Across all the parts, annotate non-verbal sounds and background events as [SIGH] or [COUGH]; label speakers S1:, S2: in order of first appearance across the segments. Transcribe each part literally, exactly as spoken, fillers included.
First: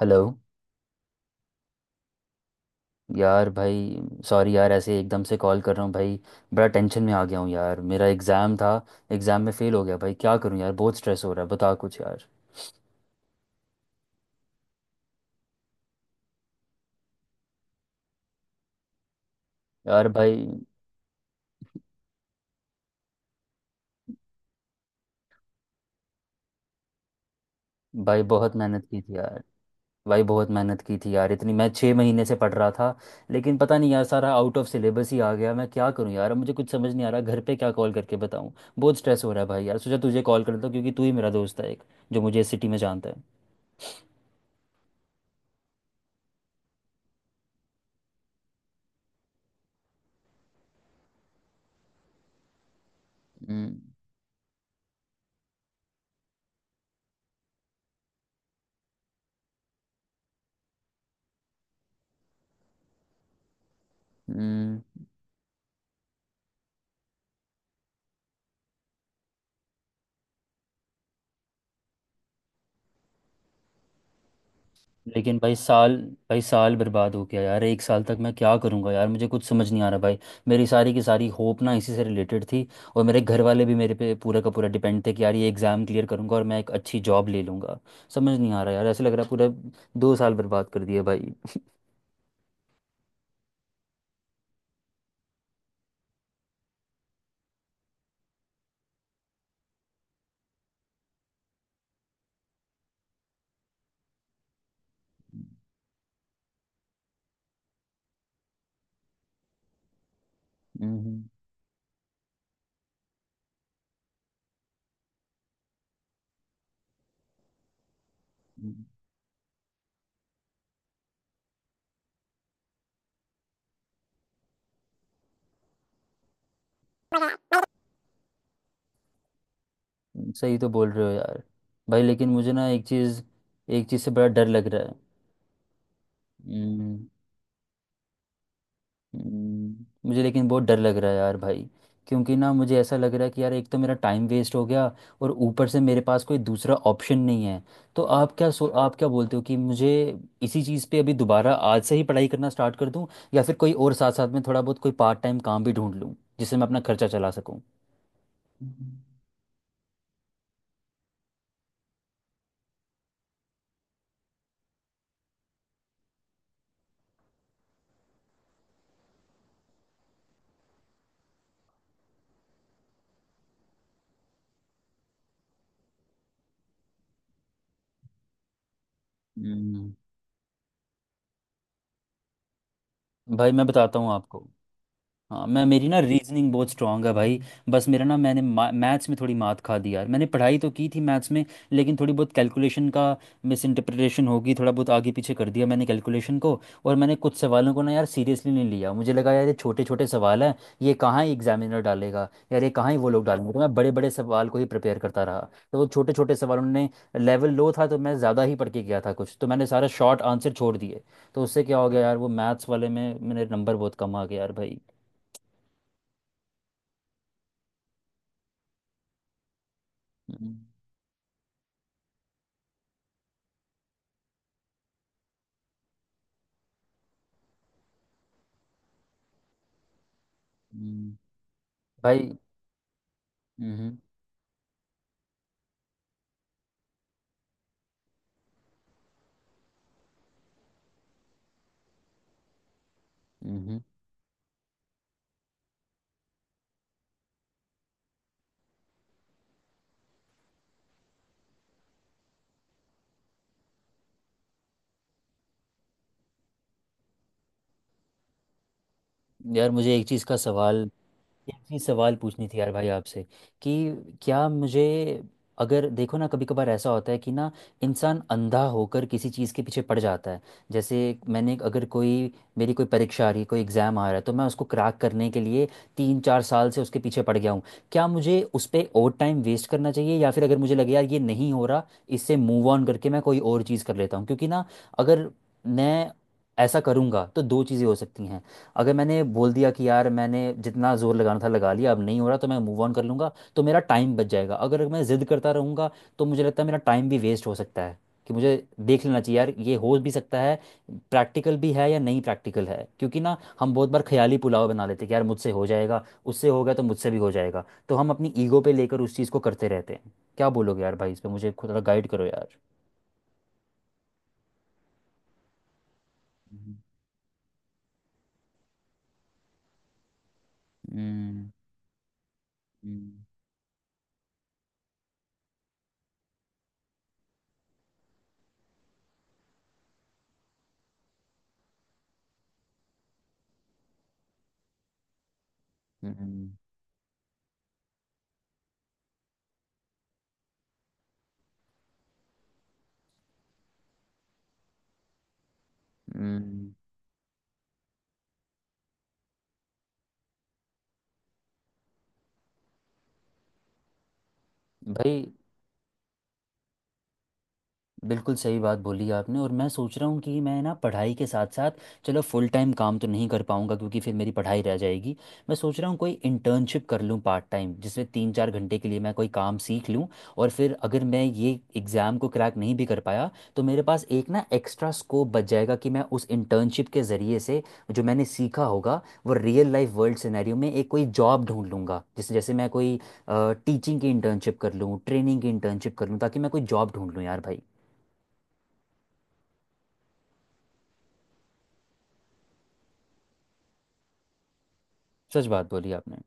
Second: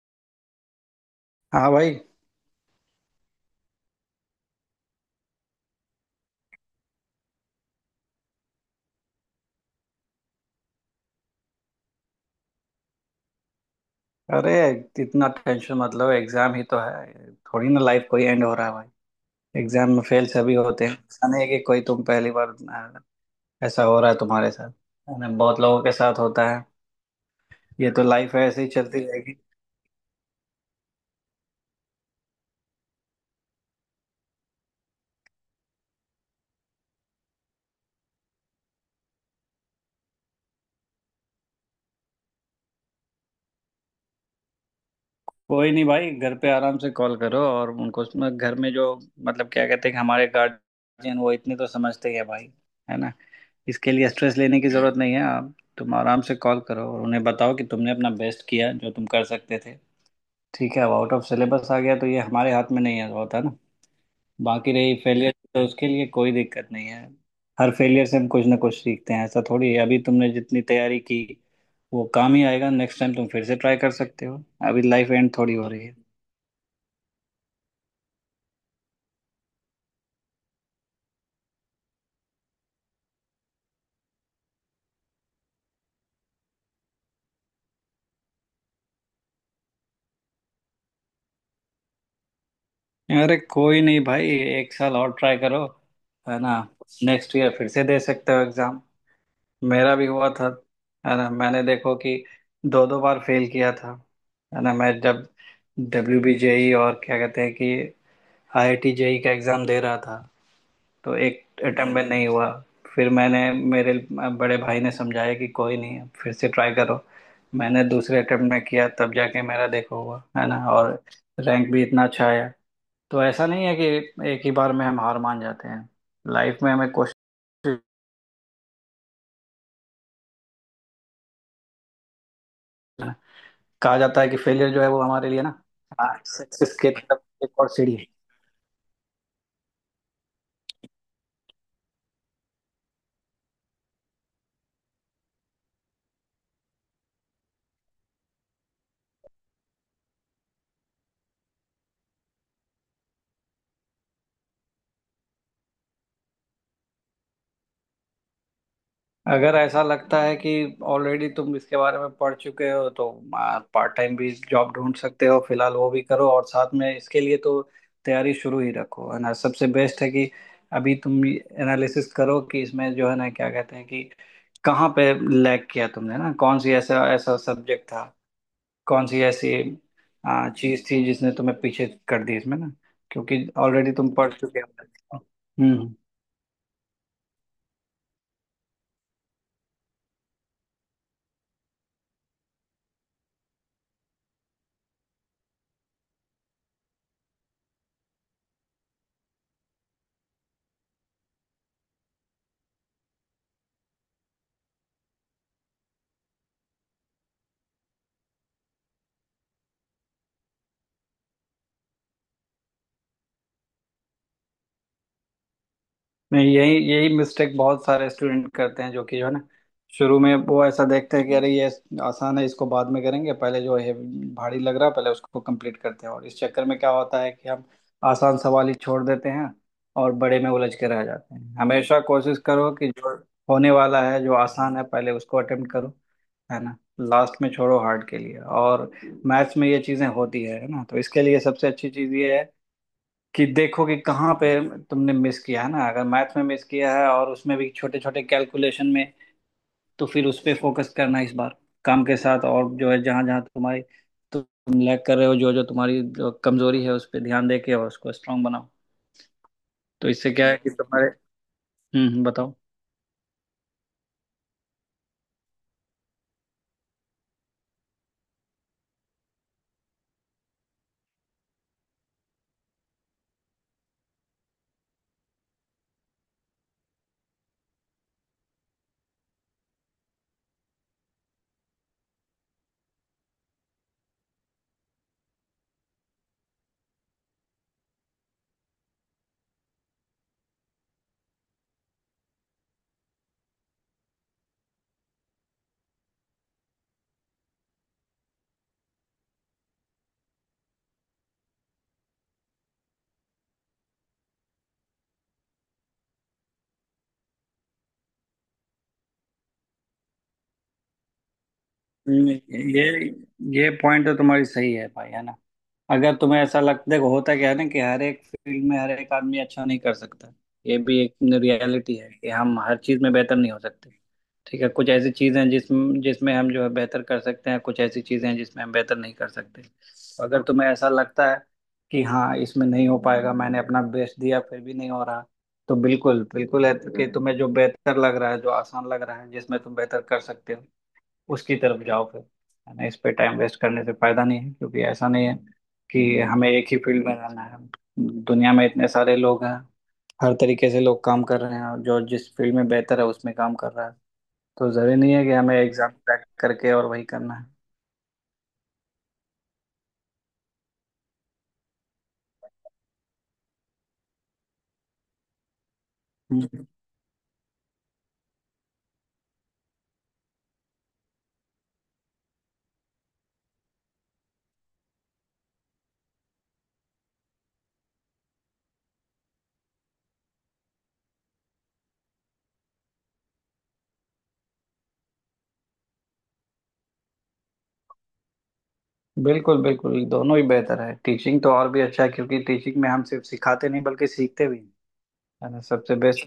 S1: Hello.
S2: हाँ भाई।
S1: यार भाई, सॉरी यार ऐसे एकदम से कॉल कर रहा हूँ भाई। बड़ा टेंशन में आ गया हूँ यार, मेरा एग्ज़ाम था। एग्ज़ाम में फ़ेल हो गया भाई, क्या करूँ यार, बहुत स्ट्रेस हो रहा है, बता कुछ यार।
S2: अरे इतना टेंशन मतलब एग्जाम ही तो है थोड़ी ना लाइफ कोई एंड हो रहा है भाई। एग्जाम में
S1: यार
S2: फेल
S1: भाई,
S2: सभी होते हैं ऐसा नहीं है कि कोई तुम पहली बार अ, ऐसा हो रहा है तुम्हारे साथ। है ना बहुत लोगों के साथ होता है। ये तो
S1: भाई
S2: लाइफ है
S1: बहुत
S2: ऐसे ही
S1: मेहनत
S2: चलती
S1: की थी
S2: रहेगी।
S1: यार भाई बहुत मेहनत की थी यार, इतनी मैं छः महीने से पढ़ रहा था। लेकिन पता नहीं यार, सारा आउट ऑफ सिलेबस ही आ गया, मैं क्या करूँ यार, अब मुझे कुछ समझ नहीं आ रहा, घर पे क्या कॉल करके बताऊँ। बहुत स्ट्रेस हो रहा है भाई, यार सोचा तुझे कॉल कर लेता हूँ, क्योंकि तू ही मेरा दोस्त है एक जो मुझे इस सिटी में जानता है।
S2: कोई नहीं भाई घर पे आराम से कॉल करो और उनको उसमें घर में जो मतलब क्या कहते हैं कि हमारे गार्जियन वो इतने तो समझते ही है भाई। है ना।
S1: हम्म।
S2: इसके लिए स्ट्रेस लेने की जरूरत नहीं है आप तुम आराम से कॉल करो और उन्हें बताओ कि तुमने अपना बेस्ट किया जो तुम कर सकते थे। ठीक है अब आउट ऑफ सिलेबस आ गया तो ये हमारे हाथ में नहीं है होता ना। बाकी
S1: हम्म।
S2: रही फेलियर तो उसके लिए कोई दिक्कत नहीं है। हर फेलियर से हम कुछ ना कुछ सीखते हैं ऐसा थोड़ी है अभी तुमने जितनी तैयारी की वो काम ही आएगा नेक्स्ट टाइम तुम फिर से ट्राई कर सकते हो। अभी लाइफ एंड
S1: लेकिन भाई
S2: थोड़ी हो रही है।
S1: साल भाई साल बर्बाद हो गया यार, एक साल तक मैं क्या करूँगा यार, मुझे कुछ समझ नहीं आ रहा भाई। मेरी सारी की सारी होप ना इसी से रिलेटेड थी, और मेरे घर वाले भी मेरे पे पूरा का पूरा डिपेंड थे कि यार ये एग्ज़ाम क्लियर करूँगा और मैं एक अच्छी जॉब ले लूँगा। समझ नहीं आ रहा यार, ऐसे लग रहा है पूरा दो साल बर्बाद कर दिए भाई।
S2: अरे कोई नहीं भाई। एक साल और ट्राई करो। है ना। नेक्स्ट ईयर फिर से दे सकते हो एग्जाम। मेरा भी हुआ था। है ना मैंने देखो कि दो दो बार फेल किया था। है ना मैं जब डब्ल्यू बी जे ई और क्या कहते हैं कि आईआईटी जेई का एग्ज़ाम दे रहा था, तो
S1: हम्म।
S2: एक अटेम्प्ट में नहीं हुआ। फिर मैंने मेरे अ, बड़े भाई ने समझाया कि कोई नहीं फिर से ट्राई करो। मैंने दूसरे अटेम्प्ट में
S1: हम्म।
S2: किया तब जाके मेरा देखो हुआ, है ना? और रैंक भी इतना अच्छा आया। तो ऐसा नहीं है कि एक ही बार में हम हार मान जाते हैं। लाइफ में हमें कोशिश
S1: सही तो बोल रहे हो यार भाई, लेकिन मुझे ना एक चीज़ एक
S2: कहा
S1: चीज़ से
S2: जाता
S1: बड़ा
S2: है कि
S1: डर लग
S2: फेलियर
S1: रहा
S2: जो है
S1: है।
S2: वो हमारे लिए ना सक्सेस के
S1: हम्म।
S2: तरफ एक और सीढ़ी है।
S1: हम्म, मुझे लेकिन बहुत डर लग रहा है यार भाई, क्योंकि ना मुझे ऐसा लग रहा है कि यार एक तो मेरा टाइम वेस्ट हो गया और ऊपर से मेरे पास कोई दूसरा ऑप्शन नहीं है। तो आप क्या सो आप क्या बोलते हो कि मुझे इसी चीज़ पे अभी दोबारा आज से ही पढ़ाई करना स्टार्ट कर दूं, या फिर कोई और साथ साथ में थोड़ा बहुत कोई पार्ट टाइम काम भी ढूंढ लूं जिससे मैं अपना खर्चा चला सकूं।
S2: अगर ऐसा लगता है कि ऑलरेडी तुम इसके बारे में पढ़ चुके हो तो पार्ट टाइम भी जॉब ढूंढ सकते हो फिलहाल वो भी करो और साथ में इसके लिए तो तैयारी शुरू ही रखो है ना सबसे बेस्ट है कि अभी तुम एनालिसिस करो कि इसमें जो है ना क्या कहते हैं कि कहाँ पे लैग किया तुमने ना कौन सी ऐसा ऐसा सब्जेक्ट था कौन सी ऐसी
S1: हम्म।
S2: आ, चीज थी जिसने तुम्हें पीछे कर दी इसमें ना क्योंकि
S1: भाई मैं
S2: ऑलरेडी
S1: बताता हूँ
S2: तुम पढ़
S1: आपको।
S2: चुके हो।
S1: हाँ, मैं मेरी
S2: हम्म।
S1: ना रीजनिंग बहुत स्ट्रांग है भाई, बस मेरा ना मैंने मैथ्स में थोड़ी मात खा दी यार, मैंने पढ़ाई तो की थी मैथ्स में, लेकिन थोड़ी बहुत कैलकुलेशन का मिस इंटरप्रिटेशन होगी, थोड़ा बहुत आगे पीछे कर दिया मैंने कैलकुलेशन को। और मैंने कुछ सवालों को ना यार सीरियसली नहीं लिया, मुझे लगा यार ये छोटे छोटे सवाल हैं, ये कहाँ ही एग्जामिनर डालेगा यार, ये कहाँ ही वो लोग डालेंगे, तो मैं बड़े बड़े सवाल को ही प्रिपेयर करता रहा, तो वो छोटे छोटे सवालों ने, लेवल लो था तो मैं ज़्यादा ही पढ़ के गया था, कुछ तो मैंने सारा शॉर्ट आंसर छोड़ दिए। तो उससे क्या हो गया यार, वो मैथ्स वाले में मेरे नंबर बहुत कम आ गए यार भाई।
S2: नहीं यही यही मिस्टेक बहुत सारे स्टूडेंट करते हैं जो कि जो है ना शुरू में
S1: हम्म।
S2: वो ऐसा देखते हैं कि अरे ये आसान है इसको बाद में करेंगे पहले जो है भारी लग रहा है पहले उसको कंप्लीट करते हैं और इस चक्कर में क्या होता है कि हम आसान सवाल ही छोड़ देते हैं और बड़े में उलझ के रह
S1: हम्म।
S2: जाते हैं हमेशा
S1: भाई।
S2: कोशिश करो कि जो होने
S1: हम्म।
S2: वाला है जो आसान है पहले उसको अटेम्प्ट करो है ना लास्ट में छोड़ो हार्ड के लिए और मैथ्स में ये चीजें होती है है ना तो इसके लिए सबसे अच्छी चीज ये है कि
S1: हम्म।
S2: देखो कि कहाँ पे तुमने मिस किया है ना अगर मैथ में मिस किया है और उसमें भी छोटे छोटे कैलकुलेशन में तो फिर उस पे फोकस करना इस बार काम के साथ और जो है जहाँ जहाँ तुम्हारी तुम लैग कर रहे हो जो जो तुम्हारी जो कमजोरी है उस पर ध्यान दे के और उसको स्ट्रांग बनाओ।
S1: हम्म। यार मुझे एक
S2: तो
S1: चीज़
S2: इससे
S1: का
S2: क्या है कि
S1: सवाल
S2: तुम्हारे
S1: एक चीज
S2: हम्म
S1: सवाल
S2: हम्म,
S1: पूछनी
S2: बताओ।
S1: थी यार भाई आपसे, कि क्या मुझे, अगर देखो ना कभी कभार ऐसा होता है कि ना इंसान अंधा होकर किसी चीज़ के पीछे पड़ जाता है। जैसे मैंने, अगर कोई, मेरी कोई परीक्षा आ रही है, कोई एग्ज़ाम आ रहा है, तो मैं उसको क्रैक करने के लिए तीन चार साल से उसके पीछे पड़ गया हूँ। क्या मुझे उस पर और टाइम वेस्ट करना चाहिए, या फिर अगर मुझे लगे यार ये नहीं हो रहा, इससे मूव ऑन करके मैं कोई और चीज़ कर लेता हूँ, क्योंकि ना, अगर मैं ऐसा करूँगा तो दो चीज़ें हो सकती हैं। अगर मैंने बोल दिया कि यार मैंने जितना जोर लगाना था लगा लिया, अब नहीं हो रहा, तो मैं मूव ऑन कर लूँगा तो मेरा टाइम बच जाएगा। अगर मैं जिद करता रहूँगा, तो मुझे लगता है मेरा टाइम भी वेस्ट हो सकता है। कि मुझे देख लेना चाहिए यार ये हो भी सकता है, प्रैक्टिकल भी है या नहीं, प्रैक्टिकल है क्योंकि ना हम बहुत बार ख्याली पुलाव बना लेते हैं कि यार मुझसे हो जाएगा, उससे हो गया तो मुझसे भी हो जाएगा, तो हम अपनी ईगो पे लेकर उस चीज़ को करते रहते हैं। क्या बोलोगे यार भाई इस पे, मुझे खुद- थोड़ा गाइड करो
S2: हम्म,
S1: यार।
S2: ये ये पॉइंट तो तुम्हारी सही है भाई है ना। अगर तुम्हें ऐसा
S1: हम्म।
S2: लगता देखो होता क्या है ना कि हर एक फील्ड में हर एक आदमी अच्छा नहीं कर सकता। ये भी एक
S1: हम्म।
S2: रियलिटी है कि हम हर चीज में
S1: हम्म।
S2: बेहतर नहीं हो सकते। ठीक है कुछ ऐसी चीजें हैं जिसमें जिसमें हम जो है बेहतर कर सकते हैं कुछ ऐसी चीजें हैं जिसमें हम बेहतर नहीं कर सकते तो अगर तुम्हें ऐसा लगता है कि हाँ इसमें नहीं हो पाएगा मैंने अपना बेस्ट दिया फिर भी नहीं हो रहा तो बिल्कुल
S1: हम्म।
S2: बिल्कुल है कि तुम्हें जो बेहतर लग रहा है जो आसान लग रहा है जिसमें तुम बेहतर कर सकते हो उसकी तरफ जाओ फिर है ना इस पे टाइम वेस्ट करने से फायदा नहीं है क्योंकि ऐसा नहीं है कि हमें एक
S1: हम्म।
S2: ही फील्ड में रहना है। दुनिया में इतने सारे लोग हैं हर तरीके से लोग काम कर रहे हैं और जो जिस फील्ड में बेहतर है उसमें काम कर रहा है। तो जरूरी नहीं है
S1: भाई
S2: कि हमें एग्जाम क्रैक करके और वही करना है।
S1: बिल्कुल सही बात बोली आपने, और मैं सोच रहा हूँ कि मैं ना पढ़ाई के साथ साथ, चलो फुल टाइम काम तो नहीं कर पाऊंगा क्योंकि फिर मेरी पढ़ाई रह जाएगी, मैं सोच रहा हूँ कोई
S2: हम्म।
S1: इंटर्नशिप कर लूँ पार्ट टाइम, जिसमें तीन चार घंटे के लिए मैं कोई काम सीख लूँ। और फिर अगर मैं ये एग्ज़ाम को क्रैक नहीं भी कर पाया, तो मेरे पास एक ना एक्स्ट्रा स्कोप बच जाएगा कि मैं उस इंटर्नशिप के ज़रिए से जो मैंने सीखा होगा वो रियल लाइफ वर्ल्ड सिनेरियो में एक कोई जॉब ढूंढ लूँगा। जैसे जैसे मैं कोई टीचिंग की इंटर्नशिप कर लूँ, ट्रेनिंग की इंटर्नशिप कर लूँ, ताकि मैं कोई जॉब ढूंढ लूँ यार भाई।
S2: बिल्कुल बिल्कुल दोनों ही बेहतर है टीचिंग तो और भी अच्छा है क्योंकि टीचिंग में हम सिर्फ सिखाते नहीं बल्कि सीखते भी हैं।
S1: सच
S2: है ना
S1: बात बोली
S2: सबसे
S1: आपने।
S2: बेस्ट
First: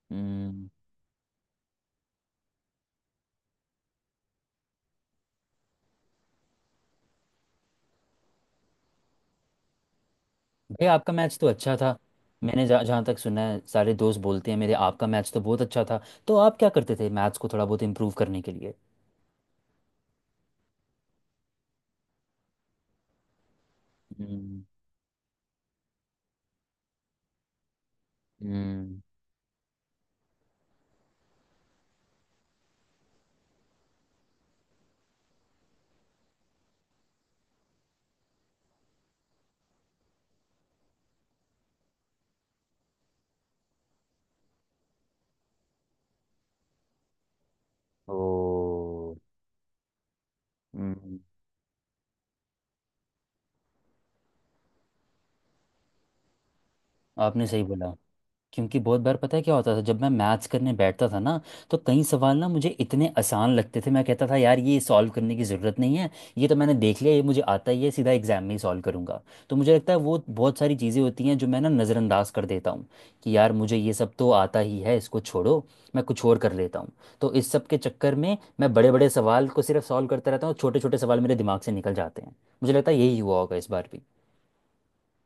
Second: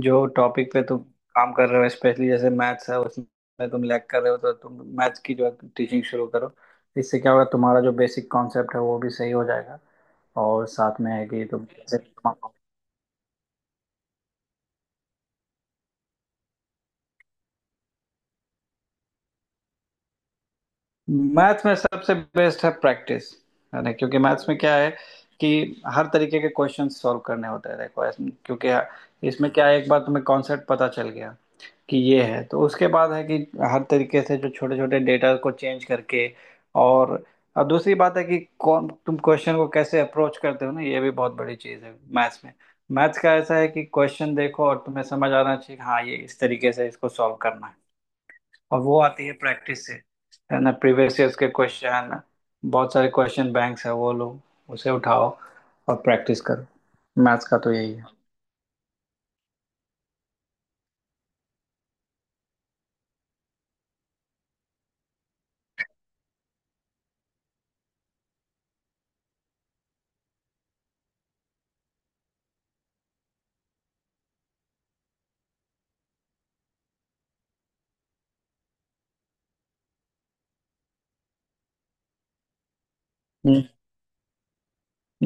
S2: जो
S1: हम्म।
S2: टॉपिक पे तुम काम कर रहे हो स्पेशली जैसे मैथ्स है उसमें तुम लैग कर रहे हो तो तुम मैथ्स की जो टीचिंग शुरू करो। इससे क्या होगा तुम्हारा जो बेसिक कॉन्सेप्ट है वो भी सही हो जाएगा। और
S1: भैया
S2: साथ
S1: आपका
S2: में है
S1: मैच
S2: कि
S1: तो
S2: तुम
S1: अच्छा था,
S2: कैसे
S1: मैंने जहाँ जहाँ तक सुना है सारे दोस्त बोलते हैं मेरे, आपका मैच तो बहुत अच्छा था। तो आप क्या करते थे मैथ्स को थोड़ा बहुत इम्प्रूव करने के लिए?
S2: मैथ्स में सबसे बेस्ट है प्रैक्टिस है ना क्योंकि मैथ्स में
S1: हम्म।
S2: क्या है कि हर तरीके के क्वेश्चन सॉल्व करने होते हैं देखो ऐसे- क्योंकि
S1: हम्म।
S2: इसमें क्या है एक बार तुम्हें कॉन्सेप्ट पता चल गया कि ये है तो उसके बाद है कि हर तरीके से जो छोटे छोटे डेटा को चेंज करके और अब दूसरी बात है कि कौन तुम क्वेश्चन को कैसे अप्रोच करते हो ना ये भी बहुत बड़ी चीज़ है मैथ्स में। मैथ्स का ऐसा है कि क्वेश्चन देखो और तुम्हें समझ आना चाहिए कि हाँ ये इस तरीके से इसको सॉल्व करना है और वो
S1: ओ।
S2: आती है प्रैक्टिस से। है ना
S1: हम्म।
S2: प्रीवियस ईयर्स के क्वेश्चन बहुत सारे क्वेश्चन बैंक्स है वो लो उसे उठाओ और प्रैक्टिस करो। मैथ्स
S1: आपने
S2: का
S1: सही
S2: तो यही
S1: बोला,
S2: है।
S1: क्योंकि बहुत बार पता है क्या होता था, जब मैं मैथ्स करने बैठता था ना, तो कई सवाल ना मुझे इतने आसान लगते थे, मैं कहता था यार ये सॉल्व करने की ज़रूरत नहीं है, ये तो मैंने देख लिया, ये मुझे आता ही है, सीधा एग्जाम में ही सॉल्व करूंगा। तो मुझे लगता है वो बहुत सारी चीज़ें होती हैं जो मैं ना नज़रअंदाज कर देता हूँ, कि यार मुझे ये सब तो आता ही है, इसको छोड़ो, मैं कुछ और कर लेता हूँ। तो इस सब के चक्कर में मैं बड़े बड़े सवाल को सिर्फ सॉल्व करता रहता हूँ, छोटे छोटे सवाल मेरे दिमाग से निकल जाते हैं। मुझे लगता है यही हुआ होगा
S2: हम्म।
S1: इस बार भी।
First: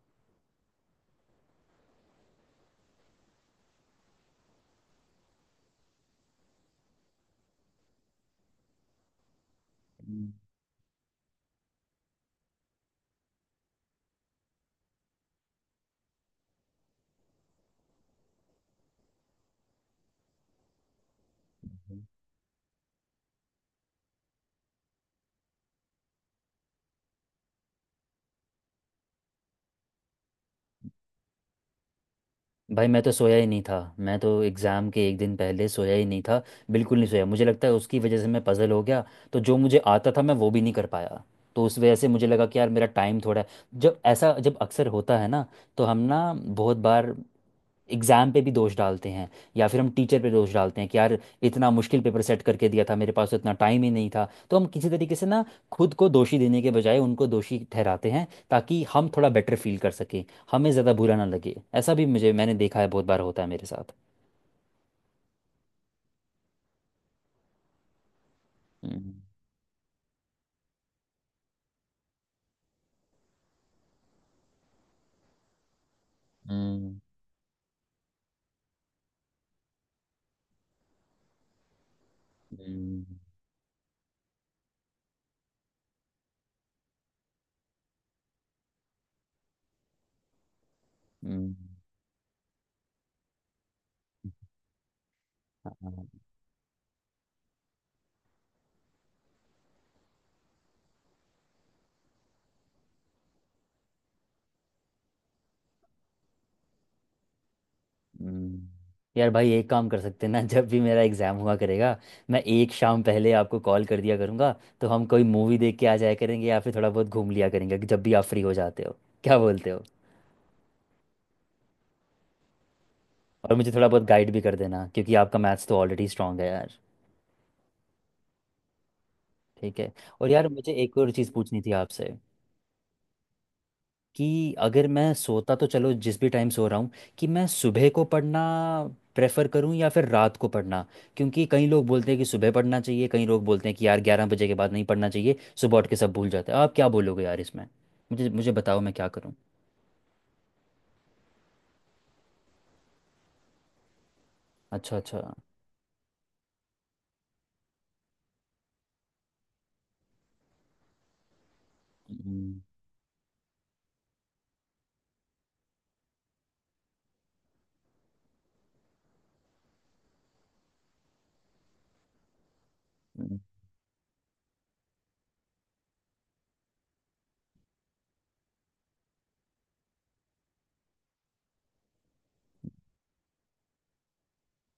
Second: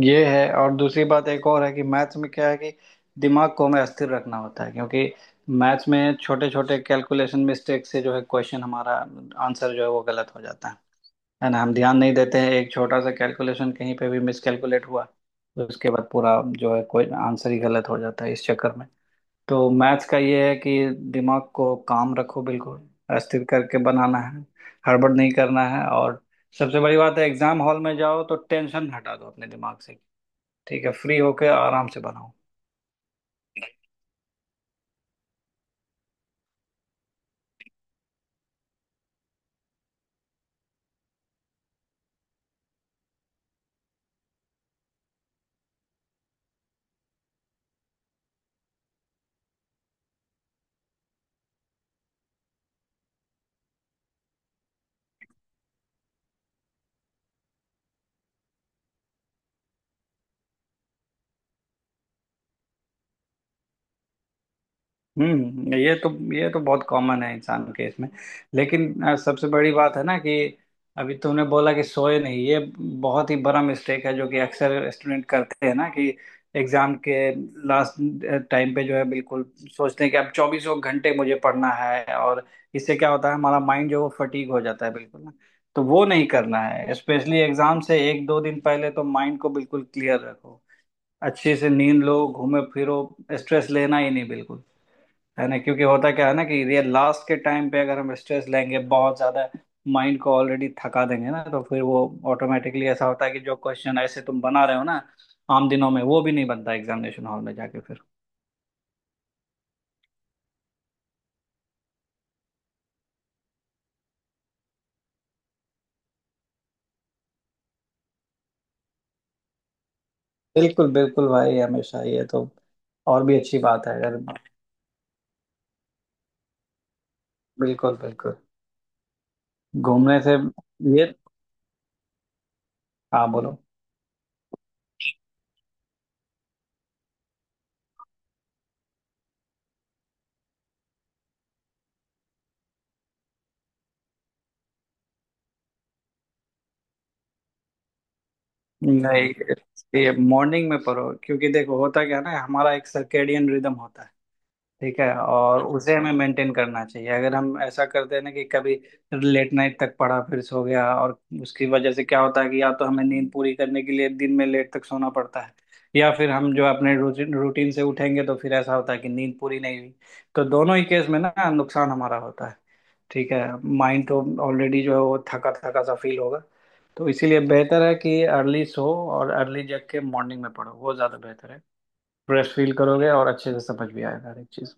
S2: ये है और दूसरी बात एक और है कि मैथ्स में क्या है कि दिमाग को हमें अस्थिर रखना होता है क्योंकि मैथ्स में छोटे छोटे कैलकुलेशन मिस्टेक से जो है क्वेश्चन हमारा आंसर जो है वो
S1: हम्म।
S2: गलत हो जाता है। है ना हम ध्यान नहीं देते हैं एक छोटा सा कैलकुलेशन कहीं पे भी मिस कैलकुलेट हुआ तो उसके बाद पूरा जो है कोई आंसर ही गलत हो जाता है इस चक्कर में। तो मैथ्स का ये है कि दिमाग को काम रखो बिल्कुल अस्थिर करके बनाना है हड़बड़ नहीं करना है और सबसे बड़ी बात है एग्जाम हॉल में जाओ तो टेंशन हटा दो अपने दिमाग से। ठीक है फ्री होके आराम से बनाओ।
S1: भाई मैं तो सोया ही नहीं था, मैं तो एग्ज़ाम के एक दिन पहले सोया ही नहीं था, बिल्कुल नहीं सोया, मुझे लगता है उसकी वजह से मैं पज़ल हो गया, तो जो मुझे आता था मैं वो भी नहीं कर पाया। तो उस वजह से मुझे लगा कि यार मेरा टाइम थोड़ा है। जब ऐसा जब अक्सर होता है ना, तो हम ना बहुत बार एग्ज़ाम पे भी दोष डालते हैं, या फिर हम टीचर पे दोष डालते हैं कि यार इतना मुश्किल पेपर सेट करके दिया था, मेरे पास तो इतना टाइम ही नहीं था, तो हम किसी तरीके से ना खुद को दोषी देने के बजाय उनको दोषी ठहराते हैं ताकि हम थोड़ा बेटर फील कर सकें, हमें ज़्यादा बुरा ना लगे। ऐसा भी मुझे, मैंने देखा है बहुत बार होता है मेरे साथ।
S2: हम्म ये तो ये तो बहुत कॉमन है इंसान के इसमें लेकिन अ,
S1: हम्म।
S2: सबसे बड़ी बात है ना कि अभी तुमने बोला कि सोए नहीं ये बहुत ही बड़ा मिस्टेक है जो कि अक्सर स्टूडेंट करते हैं ना कि एग्जाम
S1: हम्म।
S2: के लास्ट टाइम पे जो है बिल्कुल सोचते हैं कि अब चौबीसों घंटे मुझे पढ़ना है और इससे
S1: हम्म।
S2: क्या होता है हमारा माइंड जो है वो फटीग हो जाता है बिल्कुल ना। तो वो नहीं करना है स्पेशली एग्जाम से एक दो दिन पहले तो माइंड को बिल्कुल क्लियर रखो।
S1: हम्म।
S2: अच्छे से नींद लो घूमे फिरो स्ट्रेस लेना ही नहीं बिल्कुल। है ना क्योंकि
S1: हाँ।
S2: होता क्या है ना कि रियल लास्ट के टाइम पे अगर हम स्ट्रेस लेंगे बहुत ज्यादा माइंड को ऑलरेडी थका देंगे ना तो फिर वो ऑटोमेटिकली ऐसा होता है कि जो क्वेश्चन ऐसे तुम बना रहे हो ना आम दिनों में वो भी नहीं बनता एग्जामिनेशन हॉल में जाके फिर।
S1: हम्म। यार भाई एक काम कर सकते हैं ना [LAUGHS] जब भी मेरा एग्ज़ाम हुआ करेगा, मैं एक शाम पहले आपको कॉल कर दिया करूँगा, तो हम कोई मूवी देख के आ जाया करेंगे, या फिर थोड़ा बहुत घूम लिया करेंगे, कि जब भी आप फ्री हो जाते हो, क्या बोलते हो?
S2: बिल्कुल बिल्कुल भाई हमेशा ये तो और भी
S1: और
S2: अच्छी
S1: मुझे थोड़ा
S2: बात है
S1: बहुत
S2: अगर
S1: गाइड भी कर देना क्योंकि आपका मैथ्स तो ऑलरेडी स्ट्रांग है यार।
S2: बिल्कुल बिल्कुल
S1: ठीक है।
S2: घूमने
S1: और
S2: से
S1: यार मुझे एक
S2: ये
S1: और चीज़ पूछनी थी आपसे,
S2: हाँ बोलो।
S1: कि अगर मैं सोता तो चलो जिस भी टाइम सो रहा हूँ, कि मैं सुबह को पढ़ना प्रेफर करूँ या फिर रात को पढ़ना, क्योंकि कई लोग बोलते हैं कि सुबह पढ़ना चाहिए, कई लोग बोलते हैं कि यार ग्यारह बजे के बाद नहीं पढ़ना चाहिए, सुबह उठ के सब भूल जाते हैं, आप क्या बोलोगे यार इसमें? मुझे मुझे बताओ मैं क्या
S2: नहीं
S1: करूँ।
S2: ये मॉर्निंग में पढ़ो क्योंकि देखो होता क्या है ना हमारा एक सर्केडियन रिदम होता है।
S1: अच्छा
S2: ठीक है
S1: अच्छा।
S2: और उसे हमें मेंटेन करना चाहिए अगर हम ऐसा करते हैं ना कि कभी लेट नाइट तक पढ़ा फिर सो गया और उसकी वजह से क्या होता है
S1: हम्म।
S2: कि या तो हमें नींद पूरी करने के लिए दिन में लेट तक सोना पड़ता है या फिर हम जो अपने रूटीन रूटीन से उठेंगे तो फिर ऐसा होता है कि नींद पूरी नहीं हुई। तो दोनों ही केस में ना नुकसान हमारा होता है। ठीक है माइंड तो ऑलरेडी जो है वो थका थका सा फील होगा। तो इसीलिए बेहतर है कि अर्ली सो और अर्ली जग के मॉर्निंग में पढ़ो वो ज़्यादा बेहतर है। फ्रेश फील करोगे और अच्छे से समझ भी आएगा हर एक चीज़।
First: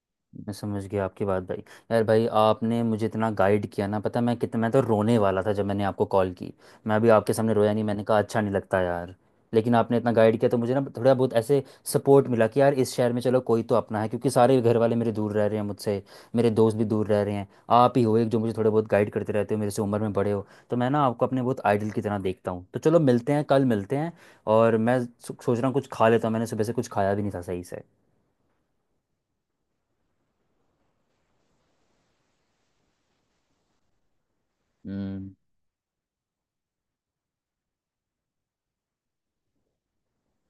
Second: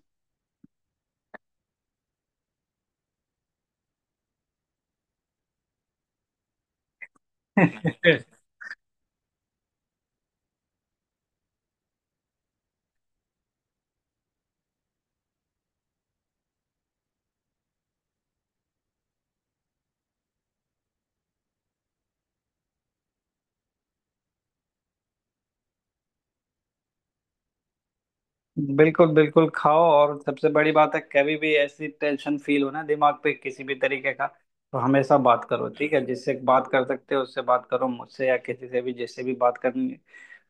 S1: मैं समझ गया आपकी बात भाई। यार भाई आपने मुझे इतना गाइड किया ना, पता मैं कितना, मैं तो रोने वाला था जब मैंने आपको कॉल की, मैं अभी आपके सामने रोया नहीं, मैंने कहा
S2: [LAUGHS]
S1: अच्छा नहीं लगता यार। लेकिन आपने इतना गाइड किया तो मुझे ना थोड़ा बहुत ऐसे सपोर्ट मिला कि यार इस शहर में चलो कोई तो अपना है, क्योंकि सारे घर वाले मेरे दूर रह रहे हैं मुझसे, मेरे दोस्त भी दूर रह रहे हैं, आप ही हो एक जो मुझे थोड़े बहुत गाइड करते रहते हो, मेरे से उम्र में बड़े हो, तो मैं ना आपको अपने बहुत आइडल की तरह देखता हूँ। तो चलो मिलते हैं, कल मिलते हैं। और मैं सो- सोच रहा हूँ कुछ खा लेता हूँ, मैंने सुबह से कुछ खाया भी नहीं था सही से।
S2: बिल्कुल बिल्कुल खाओ और सबसे बड़ी बात है कभी भी ऐसी टेंशन फील हो ना दिमाग पे किसी भी तरीके का तो हमेशा
S1: हम्म।
S2: बात करो। ठीक है जिससे बात कर सकते हो उससे बात करो मुझसे या किसी से भी जिससे भी बात करनी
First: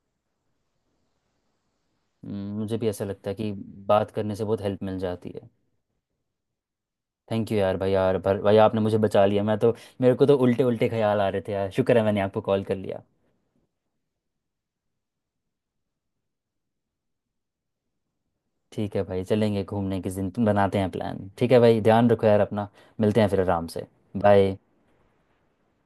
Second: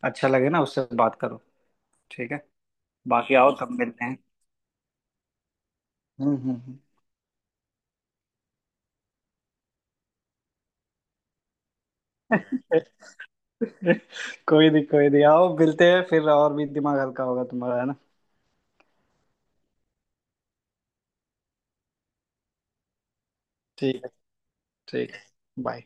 S2: अच्छा लगे ना उससे बात करो। ठीक है
S1: हम्म। मुझे भी ऐसा लगता है
S2: बाकी
S1: कि
S2: आओ तब मिलते
S1: बात
S2: हैं।
S1: करने से बहुत हेल्प मिल जाती है।
S2: हम्म हम्म
S1: थैंक यू यार भाई, यार भर, भाई आपने मुझे बचा लिया, मैं तो, मेरे को तो उल्टे उल्टे ख्याल आ रहे थे यार, शुक्र है मैंने आपको कॉल कर
S2: हम्म।
S1: लिया।
S2: [LAUGHS] कोई नहीं कोई नहीं आओ मिलते हैं फिर और भी दिमाग हल्का होगा तुम्हारा है ना।
S1: ठीक है भाई, चलेंगे घूमने, किस दिन बनाते हैं प्लान? ठीक है भाई, ध्यान रखो यार अपना, मिलते हैं फिर आराम से।
S2: ठीक है।
S1: बाय।
S2: ठीक है बाय।